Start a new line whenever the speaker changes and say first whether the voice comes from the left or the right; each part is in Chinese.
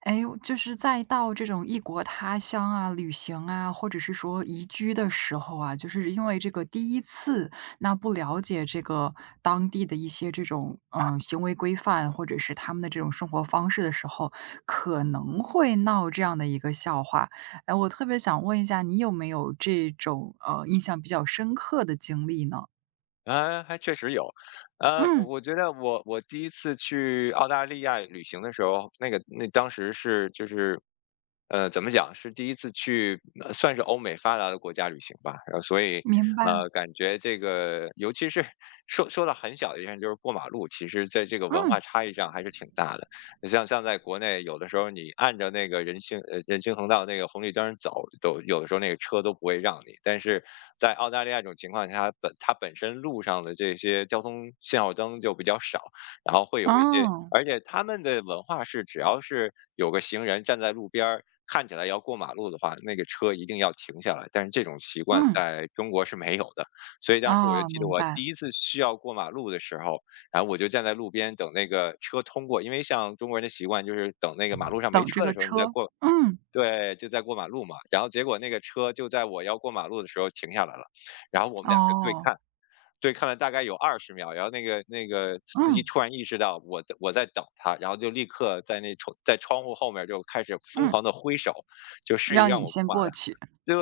right: 哎，就是再到这种异国他乡啊、旅行啊，或者是说移居的时候啊，就是因为这个第一次，那不了解这个当地的一些这种行为规范，或者是他们的这种生活方式的时候，可能会闹这样的一个笑话。哎，我特别想问一下，你有没有这种印象比较深刻的经历呢？
left: 啊，还确实有。我
right: 嗯，
left: 我觉得我第一次去澳大利亚旅行的时候，那当时是就是，怎么讲，是第一次去，算是欧美发达的国家旅行吧。然后所以，
right: 明白。
left: 感觉这个，尤其是 说到很小的一件事，就是过马路，其实在这个文化
right: 嗯，
left: 差异上还是挺大的。像在国内，有的时候你按着那个人行横道那个红绿灯儿走，都有的时候那个车都不会让你。但是在澳大利亚这种情况下，它本身路上的这些交通信号灯就比较少，然后会有一些，
right: 哦，
left: 而且他们的文化是，只要是有个行人站在路边儿，看起来要过马路的话，那个车一定要停下来。但是这种习惯
right: 嗯，
left: 在中国是没有的，所以当时我就
right: 哦，
left: 记得
right: 明
left: 我
right: 白。
left: 第一次需要过马路的时候，然后我就站在路边等那个车通过，因为像中国人的习惯就是等那个马路上没
right: 等这
left: 车的
right: 个
left: 时候，你再
right: 车，
left: 过，
right: 嗯。
left: 对，就在过马路嘛。然后结果那个车就在我要过马路的时候停下来了，然后我们俩就对
right: 哦，
left: 看，对看了大概有二十秒，然后那个司机
right: 嗯，
left: 突然意识到我在等他，然后就立刻在那窗在窗户后面就开始疯
right: 嗯，
left: 狂的挥手，就示意
right: 让
left: 让
right: 你
left: 我过
right: 先
left: 马路。
right: 过去，
left: 对，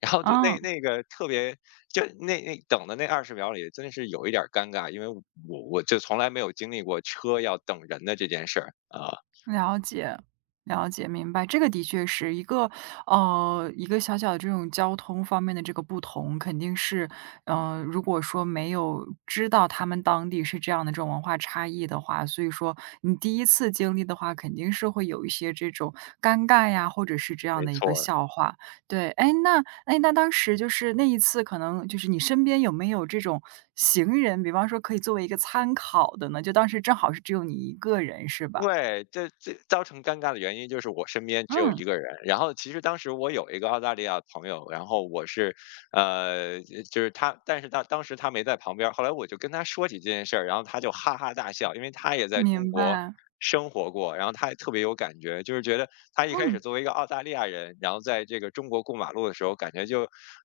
left: 然后就那
right: 嗯。
left: 那个特别，就那等的那二十秒里，真的是有一点儿尴尬，因为我就从来没有经历过车要等人的这件事儿，啊，
right: 了解，了解，明白，这个的确是一个，一个小小的这种交通方面的这个不同，肯定是，如果说没有知道他们当地是这样的这种文化差异的话，所以说你第一次经历的话，肯定是会有一些这种尴尬呀，或者是这样
left: 没
right: 的一个
left: 错
right: 笑话。对，哎，那，哎，那当时就是那一次，可能就是你身边有没有这种行人，比方说可以作为一个参考的呢？就当时正好是只有你一个人，是吧？
left: 对，这造成尴尬的原因就是我身边只有
right: 嗯。
left: 一个人。然后其实当时我有一个澳大利亚的朋友，然后我是，就是他，但是他当时他没在旁边儿。后来我就跟他说起这件事儿，然后他就哈哈大笑，因为他也在中
right: 明
left: 国
right: 白，
left: 生活过，然后他也特别有感觉，就是觉得他一开始
right: 嗯，
left: 作为一个澳大利亚人，然后在这个中国过马路的时候，感觉就，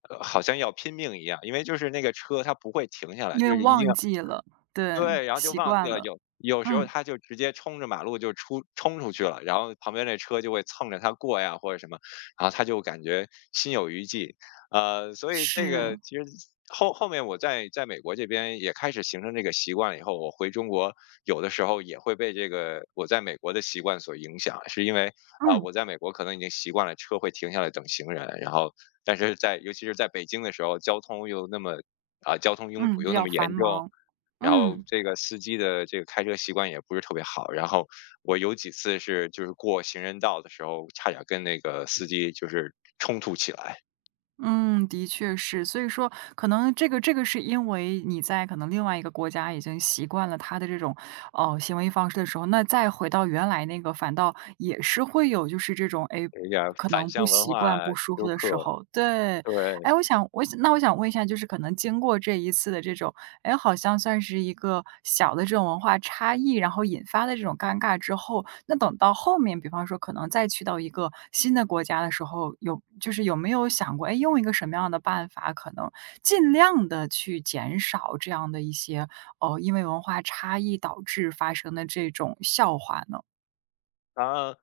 left: 好像要拼命一样，因为就是那个车它不会停下来，
right: 因为
left: 就是一定
right: 忘
left: 要。
right: 记了，对，
left: 对，然后就
right: 习
left: 忘记
right: 惯
left: 了，
right: 了，
left: 有时候
right: 嗯，
left: 他就直接冲着马路就冲出去了，然后旁边那车就会蹭着他过呀，或者什么，然后他就感觉心有余悸。所以这
right: 是，
left: 个其实后面我在美国这边也开始形成这个习惯了以后，我回中国有的时候也会被这个我在美国的习惯所影响，是因为
right: 嗯，
left: 我在美国可能已经习惯了车会停下来等行人，然后但是在尤其是在北京的时候，交通拥堵
right: 嗯，比
left: 又那
right: 较
left: 么
right: 繁
left: 严重，
right: 忙，
left: 然后
right: 嗯，
left: 这个司机的这个开车习惯也不是特别好，然后我有几次是就是过行人道的时候，差点跟那个司机就是冲突起来，
right: 嗯，的确是。所以说可能这个是因为你在可能另外一个国家已经习惯了他的这种哦，呃，行为方式的时候，那再回到原来那个反倒也是会有就是这种，哎，诶
left: 有一点儿
right: 可
left: 反
right: 能不
left: 向文
right: 习惯、
left: 化
right: 不舒服
left: 纠
right: 的时
left: 葛，
right: 候，对。
left: 对，
right: 哎，我想问一下，就是可能经过这一次的这种哎，好像算是一个小的这种文化差异，然后引发的这种尴尬之后，那等到后面，比方说可能再去到一个新的国家的时候，有就是有没有想过，哎，用一个什么样的办法，可能尽量的去减少这样的一些，哦，因为文化差异导致发生的这种笑话呢？
left: 啊。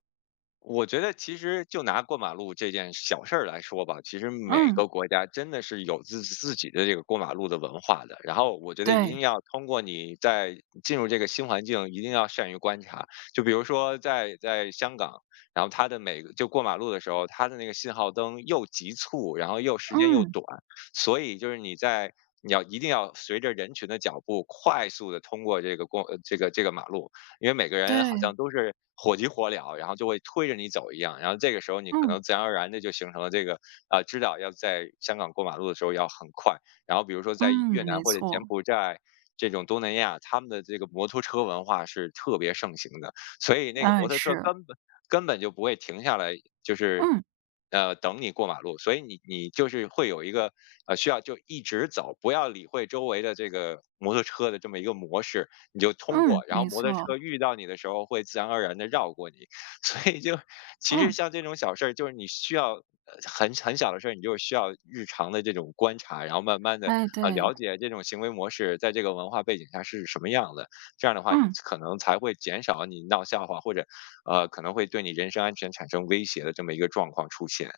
left: 我觉得其实就拿过马路这件小事儿来说吧，其实每
right: 嗯，
left: 个国家真的是有自己的这个过马路的文化的。然后我觉得一定
right: 对，
left: 要通过你在进入这个新环境，一定要善于观察。就比如说在香港，然后它的每个就过马路的时候，它的那个信号灯又急促，然后又时间又
right: 嗯，
left: 短，所以就是你在。你要一定要随着人群的脚步快速的通过这个这个马路，因为每个人好
right: 对，
left: 像都是火急火燎，然后就会推着你走一样。然后这个时候你可
right: 嗯，
left: 能自然而然的就形成了这个知道要在香港过马路的时候要很快。然后比如说在越
right: 嗯，
left: 南
right: 没
left: 或者柬
right: 错，
left: 埔寨这种东南亚，他们的这个摩托车文化是特别盛行的，所以那个摩
right: 哎，
left: 托车
right: 是，
left: 根本就不会停下来，就是
right: 嗯，
left: 等你过马路，所以你就是会有一个需要就一直走，不要理会周围的这个摩托车的这么一个模式，你就通
right: 嗯，
left: 过，然后
right: 没
left: 摩托
right: 错，
left: 车遇到你的时候会自然而然的绕过你，所以就其实
right: 嗯，
left: 像这种小事儿，就是你需要。很小的事儿，你就是需要日常的这种观察，然后慢慢的
right: 哎，对，
left: 了解这种行为模式在这个文化背景下是什么样的。这样的话，你
right: 嗯。
left: 可能才会减少你闹笑话或者可能会对你人身安全产生威胁的这么一个状况出现。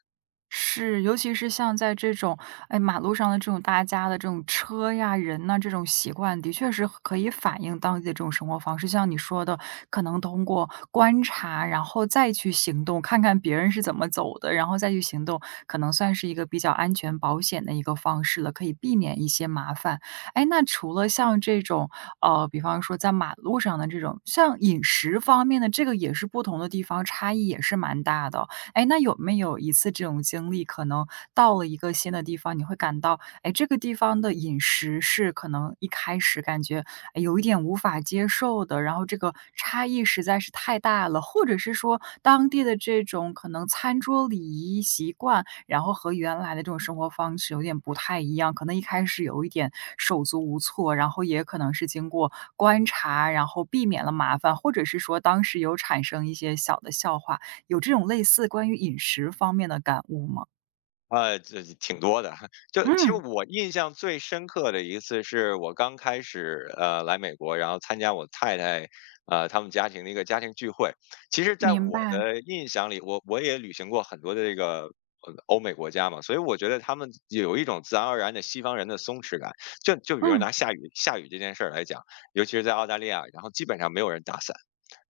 right: 是，尤其是像在这种，哎，马路上的这种大家的这种车呀、人呐，这种习惯，的确是可以反映当地的这种生活方式。像你说的，可能通过观察，然后再去行动，看看别人是怎么走的，然后再去行动，可能算是一个比较安全保险的一个方式了，可以避免一些麻烦。哎，那除了像这种，比方说在马路上的这种，像饮食方面的，这个也是不同的地方差异也是蛮大的。哎，那有没有一次这种经历，可能到了一个新的地方，你会感到，哎，这个地方的饮食是可能一开始感觉，哎有一点无法接受的，然后这个差异实在是太大了，或者是说当地的这种可能餐桌礼仪习惯，然后和原来的这种生活方式有点不太一样，可能一开始有一点手足无措，然后也可能是经过观察，然后避免了麻烦，或者是说当时有产生一些小的笑话。有这种类似关于饮食方面的感悟吗？
left: 这挺多的，就其实
right: 嗯，
left: 我印象最深刻的一次是我刚开始来美国，然后参加我太太他们家庭的一个家庭聚会。其实，在
right: 明
left: 我
right: 白。
left: 的印象里，我也旅行过很多的这个欧美国家嘛，所以我觉得他们有一种自然而然的西方人的松弛感。就比如
right: 嗯，
left: 拿下雨这件事儿来讲，尤其是在澳大利亚，然后基本上没有人打伞。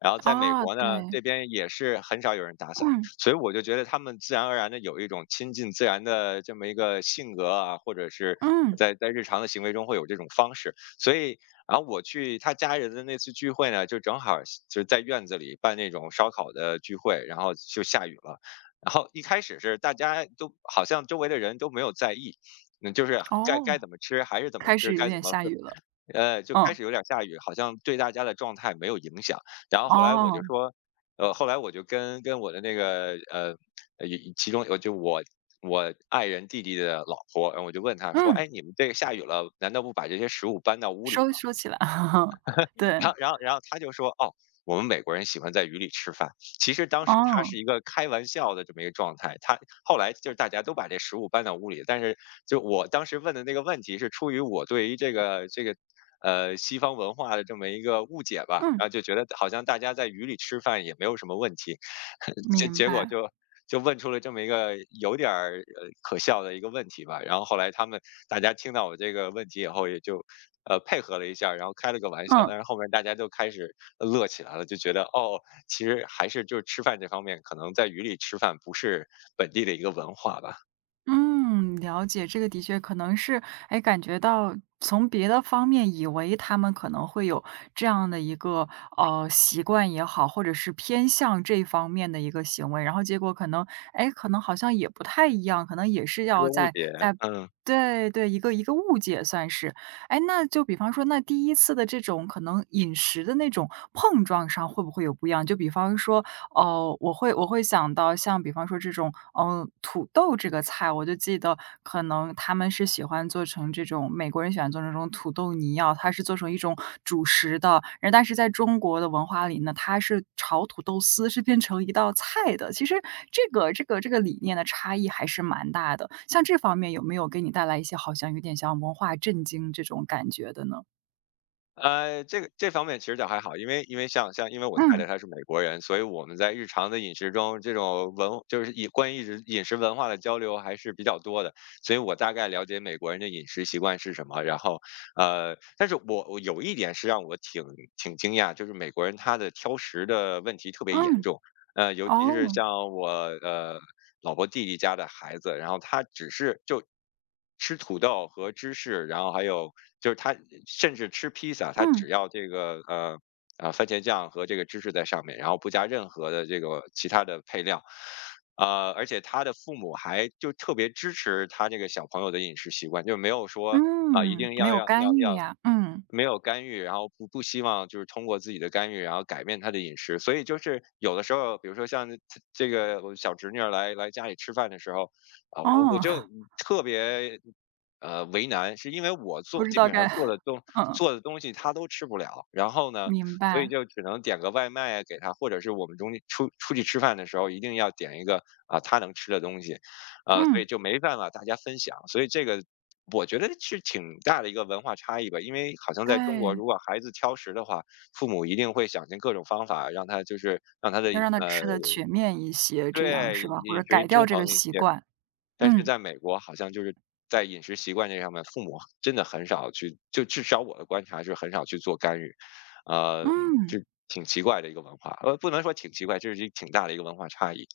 left: 然后在美
right: 哦，
left: 国呢，
right: 对，
left: 这边也是很少有人打伞，
right: 嗯，
left: 所以我就觉得他们自然而然的有一种亲近自然的这么一个性格啊，或者是
right: 嗯，
left: 在日常的行为中会有这种方式。所以，然后我去他家人的那次聚会呢，就正好是就是在院子里办那种烧烤的聚会，然后就下雨了。然后一开始是大家都好像周围的人都没有在意，就是该
right: 哦。
left: 怎么吃还是怎么
right: 开
left: 吃，
right: 始有
left: 该怎
right: 点
left: 么
right: 下
left: 喝，
right: 雨了，
left: 就开
right: 嗯，
left: 始有点下雨，好像对大家的状态没有影响。然后后来我就
right: 哦，
left: 说，后来我就跟我的那个呃，呃一其中我就我我爱人弟弟的老婆，然后我就问她说，
right: 嗯，
left: 哎，你们这个下雨了，难道不把这些食物搬到屋里，
right: 收起来，对，
left: 然后他就说："哦，我们美国人喜欢在雨里吃饭。"其实当时他是
right: 哦，
left: 一个开玩笑的这么一个状态，他后来就是大家都把这食物搬到屋里，但是就我当时问的那个问题是出于我对于这个。西方文化的这么一个误解吧，
right: 嗯，
left: 然后就觉得好像大家在雨里吃饭也没有什么问题，结
right: 明
left: 结果
right: 白，
left: 就问出了这么一个有点儿可笑的一个问题吧。然后后来他们大家听到我这个问题以后，也就配合了一下儿然后开了个玩笑，
right: 嗯。
left: 但是后面大家就开始乐起来了，就觉得哦，其实还是就是吃饭这方面，可能在雨里吃饭不是本地的一个文化吧，
right: 嗯，了解，这个的确可能是，哎，感觉到从别的方面以为他们可能会有这样的一个习惯也好，或者是偏向这方面的一个行为，然后结果可能，哎，可能好像也不太一样，可能也是
left: 这
right: 要
left: 个误
right: 在
left: 解，
right: 在。
left: 嗯。
right: 对对，一个一个误解算是，哎，那就比方说，那第一次的这种可能饮食的那种碰撞上会不会有不一样？就比方说，哦，我会想到像比方说这种，嗯，土豆这个菜，我就记得可能他们是喜欢做成这种美国人喜欢做成这种土豆泥啊，它是做成一种主食的。然后但是在中国的文化里呢，它是炒土豆丝，是变成一道菜的。其实这个理念的差异还是蛮大的。像这方面有没有给你带来一些好像有点像文化震惊这种感觉的呢？
left: 这个这方面其实倒还好，因为我太太
right: 嗯，
left: 她是美国人，所以我们在日常的饮食中，这种文就是饮关于饮食文化的交流还是比较多的，所以我大概了解美国人的饮食习惯是什么。然后，但是我有一点是让我挺挺惊讶，就是美国人他的挑食的问题特别严
right: 嗯，
left: 重，尤其是
right: 哦，
left: 像我呃老婆弟弟家的孩子，然后他只是就吃土豆和芝士，然后还有就是他甚至吃披萨，他
right: 嗯，
left: 只要这个番茄酱和这个芝士在上面，然后不加任何的这个其他的配料。而且他的父母还就特别支持他这个小朋友的饮食习惯，就没有说啊、一
right: 嗯，
left: 定
right: 没
left: 要
right: 有干预呀，嗯。
left: 没有干预，然后不希望就是通过自己的干预，然后改变他的饮食。所以就是有的时候，比如说像这个我小侄女儿来家里吃饭的时候，啊，我
right: 哦，
left: 就 特别为难，是因为我
right: 不
left: 做
right: 知
left: 基
right: 道
left: 本上
right: 该
left: 做的东
right: 嗯，
left: 做的东西她都吃不了，然后呢，
right: 明
left: 所以
right: 白。
left: 就只能点个外卖啊给她，或者是我们中间出去吃饭的时候一定要点一个啊她能吃的东西，啊，所以
right: 嗯，
left: 就没办法大家分享，所以这个我觉得是挺大的一个文化差异吧，因为好像在中国，
right: 对，
left: 如果孩子挑食的话，父母一定会想尽各种方法让他就是让他的
right: 要让他
left: 呃，
right: 吃的全面一些，这样
left: 对，
right: 是吧？或
left: 饮
right: 者
left: 食
right: 改掉
left: 均
right: 这
left: 衡
right: 个
left: 一
right: 习
left: 些。
right: 惯。
left: 但是
right: 嗯，
left: 在美国，好像就是在饮食习惯这上面，父母真的很少去，就至少我的观察是很少去做干预，呃，
right: 嗯。
left: 就挺奇怪的一个文化，呃，不能说挺奇怪，这是一挺大的一个文化差异。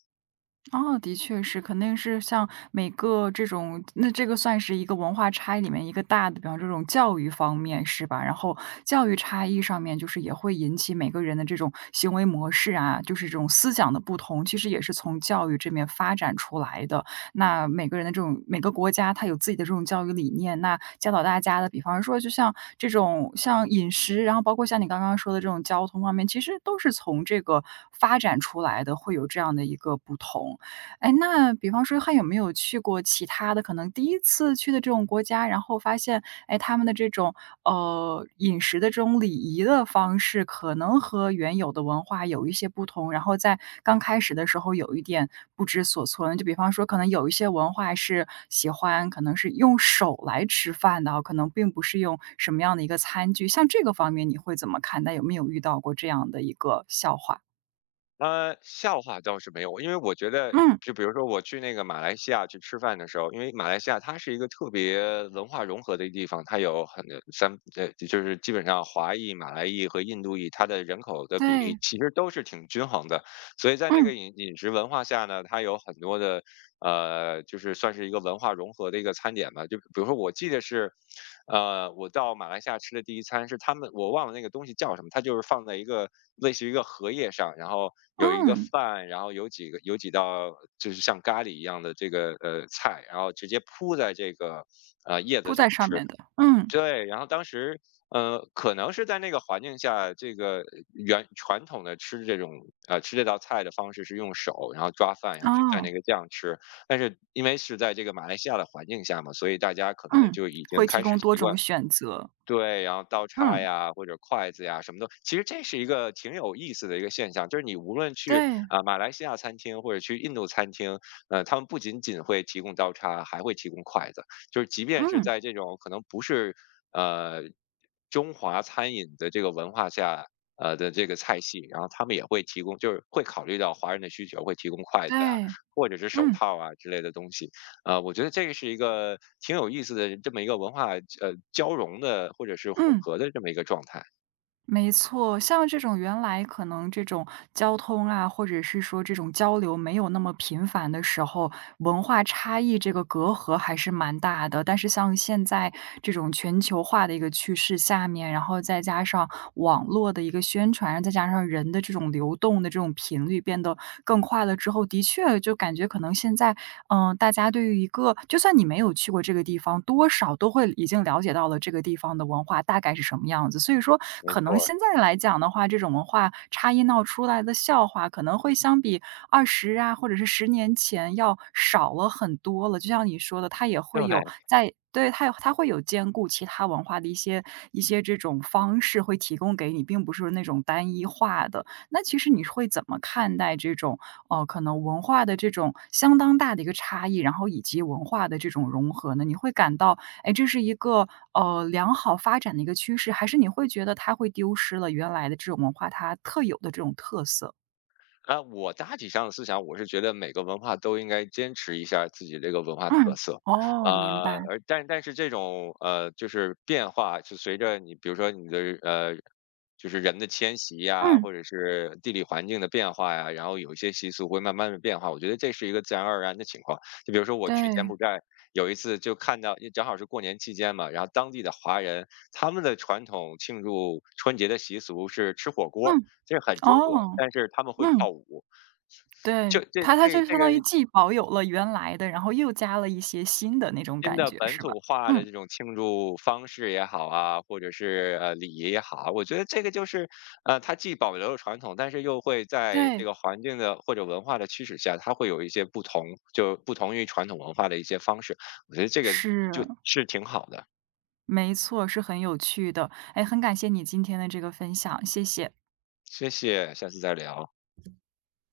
right: 哦，的确是，肯定是像每个这种那这个算是一个文化差异里面一个大的，比方这种教育方面是吧？然后教育差异上面，就是也会引起每个人的这种行为模式啊，就是这种思想的不同，其实也是从教育这面发展出来的。那每个人的这种每个国家，它有自己的这种教育理念，那教导大家的，比方说就像这种像饮食，然后包括像你刚刚说的这种交通方面，其实都是从这个发展出来的，会有这样的一个不同。哎，那比方说还有没有去过其他的，可能第一次去的这种国家，然后发现，哎，他们的这种，饮食的这种礼仪的方式，可能和原有的文化有一些不同，然后在刚开始的时候有一点不知所措呢就比方说，可能有一些文化是喜欢，可能是用手来吃饭的啊，可能并不是用什么样的一个餐具，像这个方面你会怎么看待？有没有遇到过这样的一个笑话？
left: 笑话倒是没有，因为我觉得
right: 嗯，
left: 就比如说我去那个马来西亚去吃饭的时候，因为马来西亚它是一个特别文化融合的地方，它有很三就是基本上华裔、马来裔和印度裔，它的人口的比例
right: 对，
left: 其实都是挺均衡的，所以在那个
right: 嗯
left: 饮食文化下呢，它有很多的就是算是一个文化融合的一个餐点吧。就比如说，我记得是，我到马来西亚吃的第一餐是他们，我忘了那个东西叫什么，它就是放在一个类似于一个荷叶上，然后有一个
right: 嗯。
left: 饭，然后有几道就是像咖喱一样的这个菜，然后直接铺在这个叶子
right: 铺
left: 上
right: 在上
left: 吃。
right: 面的，嗯，
left: 对，然后当时，可能是在那个环境下，这个原传统的吃这种吃这道菜的方式是用手，然后抓饭，然后去蘸
right: 哦，
left: 那个酱吃。但是因为是在这个马来西亚的环境下嘛，所以大家可能
right: 嗯，
left: 就已经
right: 会提
left: 开始
right: 供多
left: 习惯
right: 种选择，
left: 对，然后刀叉
right: 嗯，
left: 呀，或者筷子呀，什么都，其实这是一个挺有意思的一个现象，就是你无论去
right: 对，
left: 啊、马来西亚餐厅或者去印度餐厅，他们不仅仅会提供刀叉，还会提供筷子，就是即便是
right: 嗯，
left: 在这种可能不是呃中华餐饮的这个文化下。的这个菜系，然后他们也会提供，就是会考虑到华人的需求，会提供筷
right: 对，
left: 子呀，或者是手
right: 嗯，
left: 套啊之类的东西。啊，我觉得这个是一个挺有意思的这么一个文化，交融的或者是混
right: 嗯，
left: 合的这么一个状态，
right: 没错。像这种原来可能这种交通啊，或者是说这种交流没有那么频繁的时候，文化差异这个隔阂还是蛮大的。但是像现在这种全球化的一个趋势下面，然后再加上网络的一个宣传，再加上人的这种流动的这种频率变得更快了之后，的确就感觉可能现在，嗯，大家对于一个就算你没有去过这个地方，多少都会已经了解到了这个地方的文化大概是什么样子。所以说，
left: 没
right: 可
left: 错
right: 能
left: 儿，
right: 现在来讲的话，这种文化差异闹出来的笑话，可能会相比20啊，或者是10年前要少了很多了。就像你说的，它也会有
left: 对。
right: 在对，它有它会有兼顾其他文化的一些一些这种方式会提供给你，并不是那种单一化的。那其实你会怎么看待这种，可能文化的这种相当大的一个差异，然后以及文化的这种融合呢？你会感到，哎，这是一个，良好发展的一个趋势，还是你会觉得它会丢失了原来的这种文化它特有的这种特色？
left: 啊，我大体上的思想，我是觉得每个文化都应该坚持一下自己这个文化特
right: 嗯，
left: 色，
right: 哦，明
left: 啊、
right: 白。
left: 而但是这种就是变化，就随着你，比如说你的就是人的迁徙呀，
right: 嗯，
left: 或者是地理环境的变化呀，然后有一些习俗会慢慢的变化，我觉得这是一个自然而然的情况。就比如说我去柬
right: 对，
left: 埔寨有一次就看到，因为正好是过年期间嘛，然后当地的华人他们的传统庆祝春节的习俗是吃火锅，
right: 嗯，
left: 这很中国，
right: 哦，
left: 但是他们会
right: 嗯，
left: 跳舞。就
right: 对，
left: 这
right: 它
left: 这
right: 就
left: 这
right: 相
left: 个
right: 当于既保有了原来的，然后又加了一些新的那种
left: 新
right: 感
left: 的
right: 觉，
left: 本
right: 是吧？
left: 土化的
right: 嗯，
left: 这种庆祝方式也好啊，或者是，礼仪也好啊，我觉得这个就是，它既保留了传统，但是又会在这
right: 对，
left: 个环境的或者文化的驱使下，它会有一些不同就不同于传统文化的一些方式，我觉得这个
right: 是。
left: 就是挺好的，
right: 没错，是很有趣的。哎，很感谢你今天的这个分享，谢谢。
left: 谢谢，下次再聊。